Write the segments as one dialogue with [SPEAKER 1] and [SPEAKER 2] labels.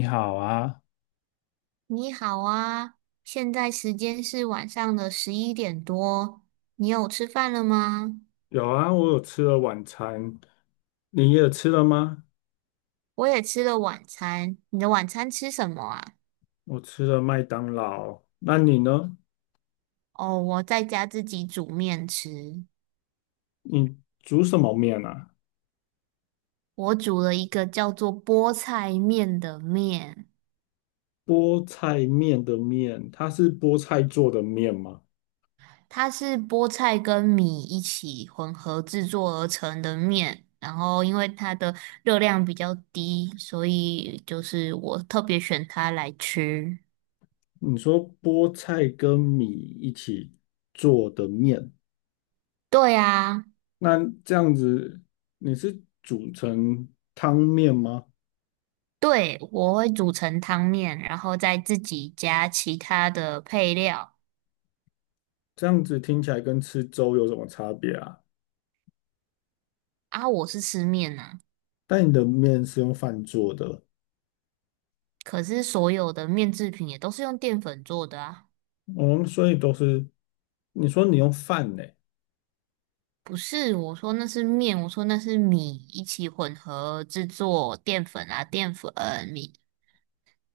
[SPEAKER 1] 你好啊，
[SPEAKER 2] 你好啊，现在时间是晚上的11点多，你有吃饭了吗？
[SPEAKER 1] 有啊，我有吃了晚餐，你也吃了吗？
[SPEAKER 2] 我也吃了晚餐，你的晚餐吃什么啊？
[SPEAKER 1] 我吃了麦当劳，那你呢？
[SPEAKER 2] 哦，我在家自己煮面吃，
[SPEAKER 1] 你煮什么面啊？
[SPEAKER 2] 我煮了一个叫做菠菜面的面，
[SPEAKER 1] 菠菜面的面，它是菠菜做的面吗？
[SPEAKER 2] 它是菠菜跟米一起混合制作而成的面，然后因为它的热量比较低，所以就是我特别选它来吃。
[SPEAKER 1] 你说菠菜跟米一起做的面，
[SPEAKER 2] 对啊。
[SPEAKER 1] 那这样子你是煮成汤面吗？
[SPEAKER 2] 对，我会煮成汤面，然后再自己加其他的配料。
[SPEAKER 1] 这样子听起来跟吃粥有什么差别啊？
[SPEAKER 2] 啊，我是吃面呐，
[SPEAKER 1] 但你的面是用饭做的。
[SPEAKER 2] 可是所有的面制品也都是用淀粉做的啊。
[SPEAKER 1] 哦，所以都是你说你用饭呢？
[SPEAKER 2] 不是，我说那是面，我说那是米，一起混合制作淀粉啊，淀粉米。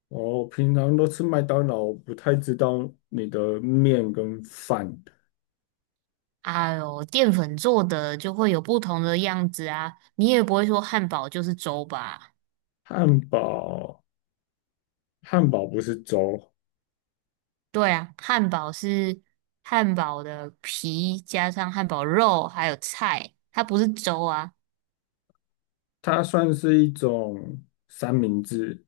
[SPEAKER 1] 哦，平常都吃麦当劳，我不太知道你的面跟饭。
[SPEAKER 2] 哎呦，淀粉做的就会有不同的样子啊，你也不会说汉堡就是粥吧？
[SPEAKER 1] 汉堡，汉堡不是粥，
[SPEAKER 2] 对啊，汉堡是汉堡的皮加上汉堡肉还有菜，它不是粥啊。
[SPEAKER 1] 它算是一种三明治。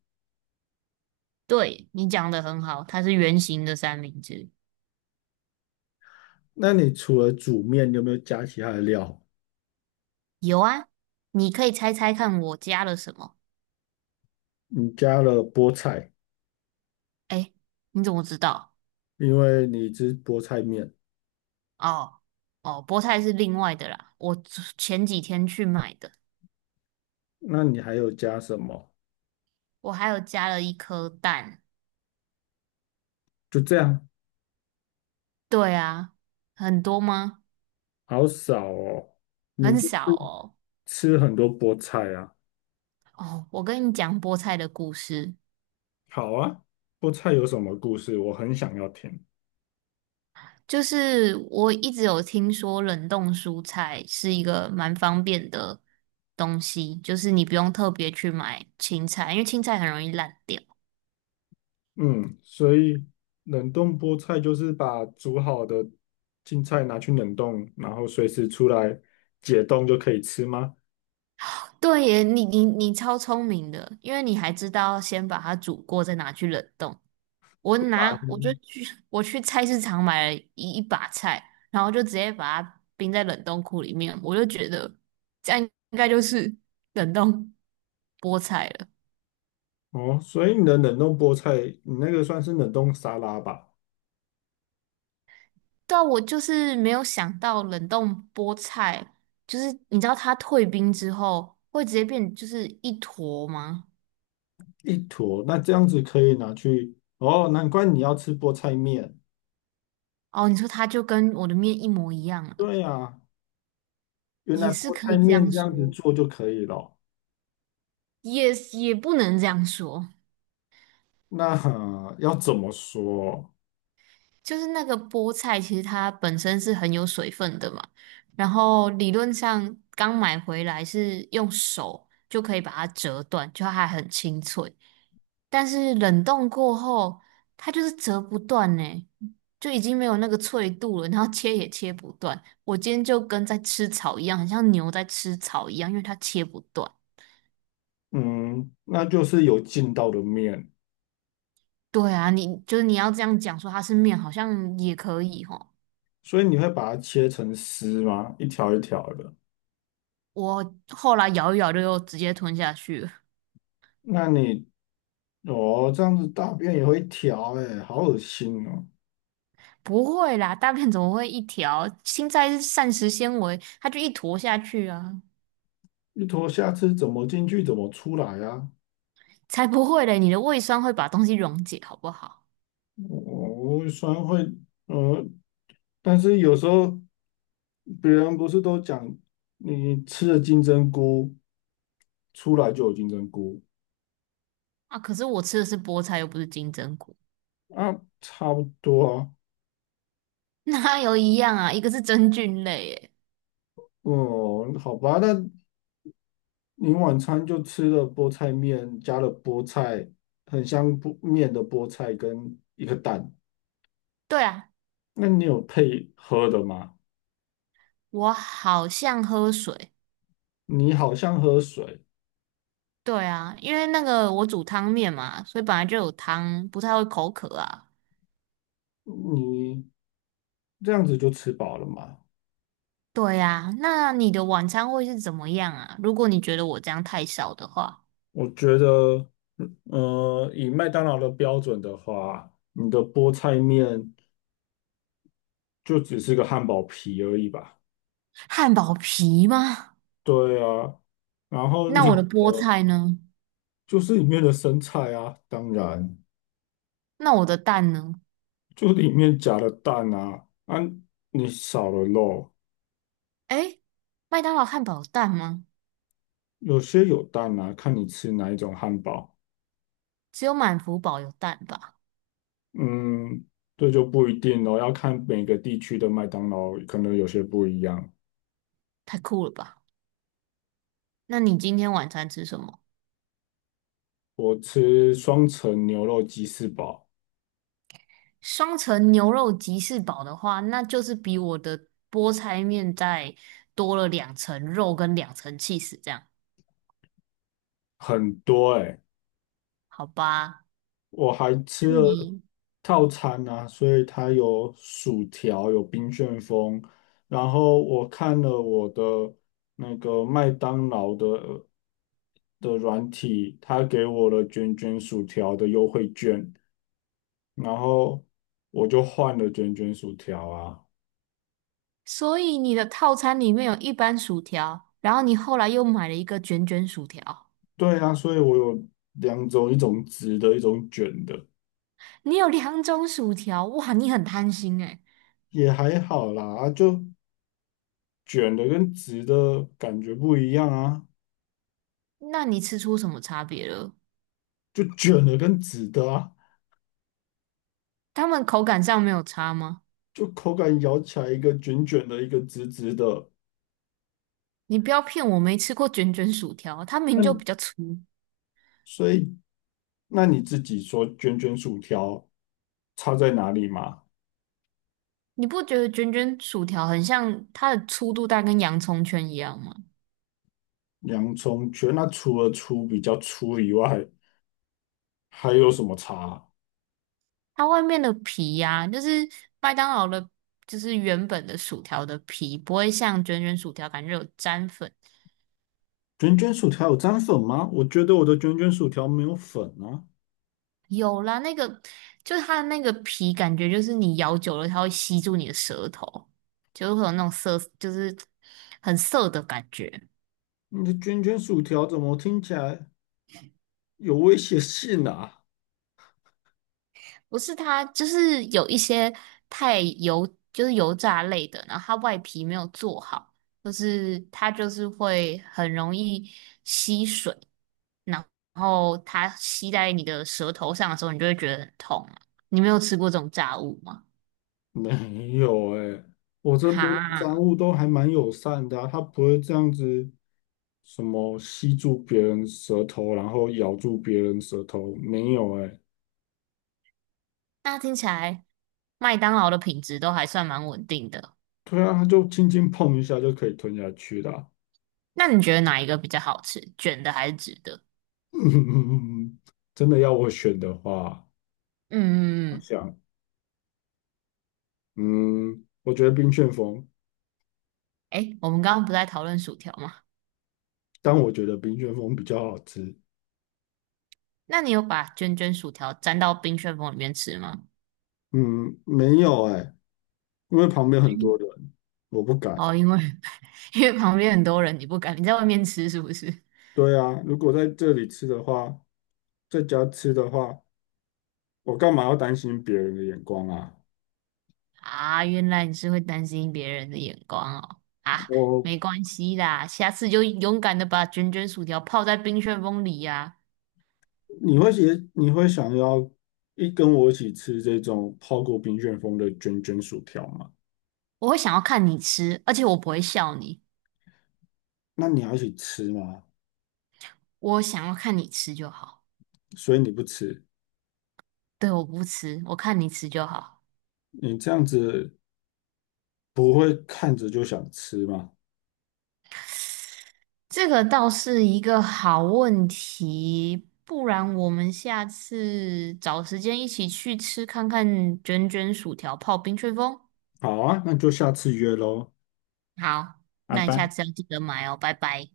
[SPEAKER 2] 对，你讲的很好，它是圆形的三明治。
[SPEAKER 1] 那你除了煮面，你有没有加其他的料？
[SPEAKER 2] 有啊，你可以猜猜看我加了什么？
[SPEAKER 1] 你加了菠菜，
[SPEAKER 2] 哎，你怎么知道？
[SPEAKER 1] 因为你吃菠菜面。
[SPEAKER 2] 哦哦，菠菜是另外的啦，我昨前几天去买的。
[SPEAKER 1] 那你还有加什么？
[SPEAKER 2] 我还有加了一颗蛋。
[SPEAKER 1] 就这样，
[SPEAKER 2] 对啊，很多吗？
[SPEAKER 1] 好少哦。你
[SPEAKER 2] 很
[SPEAKER 1] 就
[SPEAKER 2] 少
[SPEAKER 1] 是
[SPEAKER 2] 哦。
[SPEAKER 1] 吃很多菠菜啊。
[SPEAKER 2] 哦，我跟你讲菠菜的故事。
[SPEAKER 1] 好啊，菠菜有什么故事？我很想要听。
[SPEAKER 2] 就是我一直有听说冷冻蔬菜是一个蛮方便的东西，就是你不用特别去买青菜，因为青菜很容易烂掉。
[SPEAKER 1] 嗯，所以冷冻菠菜就是把煮好的青菜拿去冷冻，然后随时出来解冻就可以吃吗？
[SPEAKER 2] 对耶，你超聪明的，因为你还知道先把它煮过，再拿去冷冻。我拿我就
[SPEAKER 1] 嗯
[SPEAKER 2] 去我去菜市场买了一把菜，然后就直接把它冰在冷冻库里面，我就觉得这样应该就是冷冻菠菜了。
[SPEAKER 1] 哦，所以你的冷冻菠菜，你那个算是冷冻沙拉吧？
[SPEAKER 2] 对啊我就是没有想到冷冻菠菜，就是你知道它退冰之后会直接变就是一坨吗？
[SPEAKER 1] 一坨，那这样子可以拿去。哦，难怪你要吃菠菜面。
[SPEAKER 2] 哦，你说它就跟我的面一模一样了，
[SPEAKER 1] 对啊，原来
[SPEAKER 2] 也是
[SPEAKER 1] 菠
[SPEAKER 2] 可
[SPEAKER 1] 菜
[SPEAKER 2] 以这
[SPEAKER 1] 面
[SPEAKER 2] 样
[SPEAKER 1] 这样子
[SPEAKER 2] 说，
[SPEAKER 1] 做就可以了。
[SPEAKER 2] 也不能这样说，
[SPEAKER 1] 那要怎么说？
[SPEAKER 2] 就是那个菠菜其实它本身是很有水分的嘛，然后理论上刚买回来是用手就可以把它折断，就它还很清脆，但是冷冻过后它就是折不断呢。就已经没有那个脆度了，然后切也切不断。我今天就跟在吃草一样，很像牛在吃草一样，因为它切不断。
[SPEAKER 1] 嗯，那就是有劲道的面，
[SPEAKER 2] 对啊，你就是你要这样讲说它是面，好像也可以吼。
[SPEAKER 1] 所以你会把它切成丝吗？一条一条的。
[SPEAKER 2] 我后来咬一咬就又直接吞下去了。
[SPEAKER 1] 那你哦，这样子大便也会条哎、好恶心哦！
[SPEAKER 2] 不会啦，大便怎么会一条？青菜是膳食纤维，它就一坨下去啊，
[SPEAKER 1] 一坨下次怎么进去，怎么出来啊？
[SPEAKER 2] 才不会嘞！你的胃酸会把东西溶解，好不好？
[SPEAKER 1] 我虽然会，呃，但是有时候别人不是都讲，你吃了金针菇出来就有金针菇
[SPEAKER 2] 啊，可是我吃的是菠菜，又不是金针菇，
[SPEAKER 1] 啊，差不多啊。
[SPEAKER 2] 哪有一样啊？一个是真菌类，诶。
[SPEAKER 1] 哦，好吧，那你晚餐就吃了菠菜面，加了菠菜，很香菠面的菠菜跟一个蛋。
[SPEAKER 2] 对啊，
[SPEAKER 1] 那你有配喝的吗？
[SPEAKER 2] 我好像喝水，
[SPEAKER 1] 你好像喝水，
[SPEAKER 2] 对啊，因为那个我煮汤面嘛，所以本来就有汤，不太会口渴啊。
[SPEAKER 1] 你这样子就吃饱了吗？
[SPEAKER 2] 对呀，那你的晚餐会是怎么样啊？如果你觉得我这样太少的话，
[SPEAKER 1] 我觉得，以麦当劳的标准的话，你的菠菜面就只是个汉堡皮而已吧？
[SPEAKER 2] 汉堡皮吗？
[SPEAKER 1] 对啊，然后
[SPEAKER 2] 那
[SPEAKER 1] 你
[SPEAKER 2] 我的菠菜呢？
[SPEAKER 1] 就是里面的生菜啊，当然。
[SPEAKER 2] 那我的蛋呢？
[SPEAKER 1] 就里面夹了蛋啊，啊，你少了肉，
[SPEAKER 2] 诶，麦当劳汉堡有蛋吗？
[SPEAKER 1] 有些有蛋啊，看你吃哪一种汉堡。
[SPEAKER 2] 只有满福堡有蛋吧？
[SPEAKER 1] 嗯，这就不一定咯，要看每个地区的麦当劳可能有些不一样。
[SPEAKER 2] 太酷了吧？那你今天晚餐吃什么？
[SPEAKER 1] 我吃双层牛肉鸡翅堡，
[SPEAKER 2] 双层牛肉吉士堡的话，那就是比我的菠菜面再多了两层肉跟两层 cheese，这样
[SPEAKER 1] 很多诶、
[SPEAKER 2] 好吧？
[SPEAKER 1] 我还吃
[SPEAKER 2] 那
[SPEAKER 1] 了
[SPEAKER 2] 你
[SPEAKER 1] 套餐啊，所以它有薯条，有冰旋风，然后我看了我的那个麦当劳的软体，它给我了卷卷薯条的优惠券，然后我就换了卷卷薯条啊。
[SPEAKER 2] 所以你的套餐里面有一般薯条，然后你后来又买了一个卷卷薯条，
[SPEAKER 1] 对啊，所以我有两种，一种直的，一种卷的，
[SPEAKER 2] 你有两种薯条，哇，你很贪心诶。
[SPEAKER 1] 也还好啦，啊就卷的跟直的感觉不一样啊，
[SPEAKER 2] 那你吃出什么差别了？
[SPEAKER 1] 就卷的跟直的啊。
[SPEAKER 2] 他们口感上没有差吗？
[SPEAKER 1] 就口感咬起来一个卷卷的，一个直直的。
[SPEAKER 2] 你不要骗我，没吃过卷卷薯条，它名就比较
[SPEAKER 1] 那
[SPEAKER 2] 粗。
[SPEAKER 1] 所以，那你自己说卷卷薯条差在哪里嘛？
[SPEAKER 2] 你不觉得卷卷薯条很像它的粗度大概跟洋葱圈一样吗？
[SPEAKER 1] 洋葱卷，那除了粗比较粗以外，还有什么差啊
[SPEAKER 2] 它外面的皮呀、就是麦当劳的，就是原本的薯条的皮，不会像卷卷薯条感觉有粘粉。
[SPEAKER 1] 卷卷薯条有沾粉吗？我觉得我的卷卷薯条没有粉啊。
[SPEAKER 2] 有啦，那个就是它的那个皮，感觉就是你咬久了，它会吸住你的舌头，就会有那种涩，就是很涩的感觉。
[SPEAKER 1] 你的卷卷薯条怎么听起来有威胁性啊？
[SPEAKER 2] 不是它，就是有一些太油，就是油炸类的，然后它外皮没有做好，就是它就是会很容易吸水，然后它吸在你的舌头上的时候，你就会觉得很痛啊。你没有吃过这种炸物吗？
[SPEAKER 1] 没有哎、我这边商
[SPEAKER 2] 哈，
[SPEAKER 1] 务都还蛮友善的啊，他不会这样子什么吸住别人舌头，然后咬住别人舌头，没有哎、
[SPEAKER 2] 那听起来麦当劳的品质都还算蛮稳定的。
[SPEAKER 1] 对啊，他就轻轻碰一下就可以吞下去啦。
[SPEAKER 2] 那你觉得哪一个比较好吃，卷的还是直的？
[SPEAKER 1] 真的要我选的话，
[SPEAKER 2] 嗯
[SPEAKER 1] 我
[SPEAKER 2] 嗯嗯，
[SPEAKER 1] 想，嗯，我觉得冰旋风，
[SPEAKER 2] 诶，我们刚刚不在讨论薯条吗？
[SPEAKER 1] 但我觉得冰旋风比较好吃。
[SPEAKER 2] 那你有把卷卷薯条沾到冰旋风里面吃吗？
[SPEAKER 1] 嗯，没有哎、因为旁边很多
[SPEAKER 2] 嗯
[SPEAKER 1] 人，我不敢。
[SPEAKER 2] 哦，因为 因为旁边很多人，你不敢，你在外面吃是不是？
[SPEAKER 1] 对啊，如果在这里吃的话，在家吃的话，我干嘛要担心别人的眼光啊？
[SPEAKER 2] 啊，原来你是会担心别人的眼光哦。啊，
[SPEAKER 1] 我。
[SPEAKER 2] 没关系啦，下次就勇敢的把卷卷薯条泡在冰旋风里呀、
[SPEAKER 1] 你会想要跟我一起吃这种泡过冰旋风的卷卷薯条吗？
[SPEAKER 2] 我会想要看你吃，而且我不会笑你，
[SPEAKER 1] 那你要一起吃吗？
[SPEAKER 2] 我想要看你吃就好。
[SPEAKER 1] 所以你不吃，
[SPEAKER 2] 对，我不吃，我看你吃就好。
[SPEAKER 1] 你这样子不会看着就想吃吗？
[SPEAKER 2] 这个倒是一个好问题，不然我们下次找时间一起去吃看看卷卷薯条泡冰吹风。
[SPEAKER 1] 好啊，那就下次约喽，
[SPEAKER 2] 好，
[SPEAKER 1] 拜
[SPEAKER 2] 那你下
[SPEAKER 1] 拜。
[SPEAKER 2] 次要记得买哦，拜拜。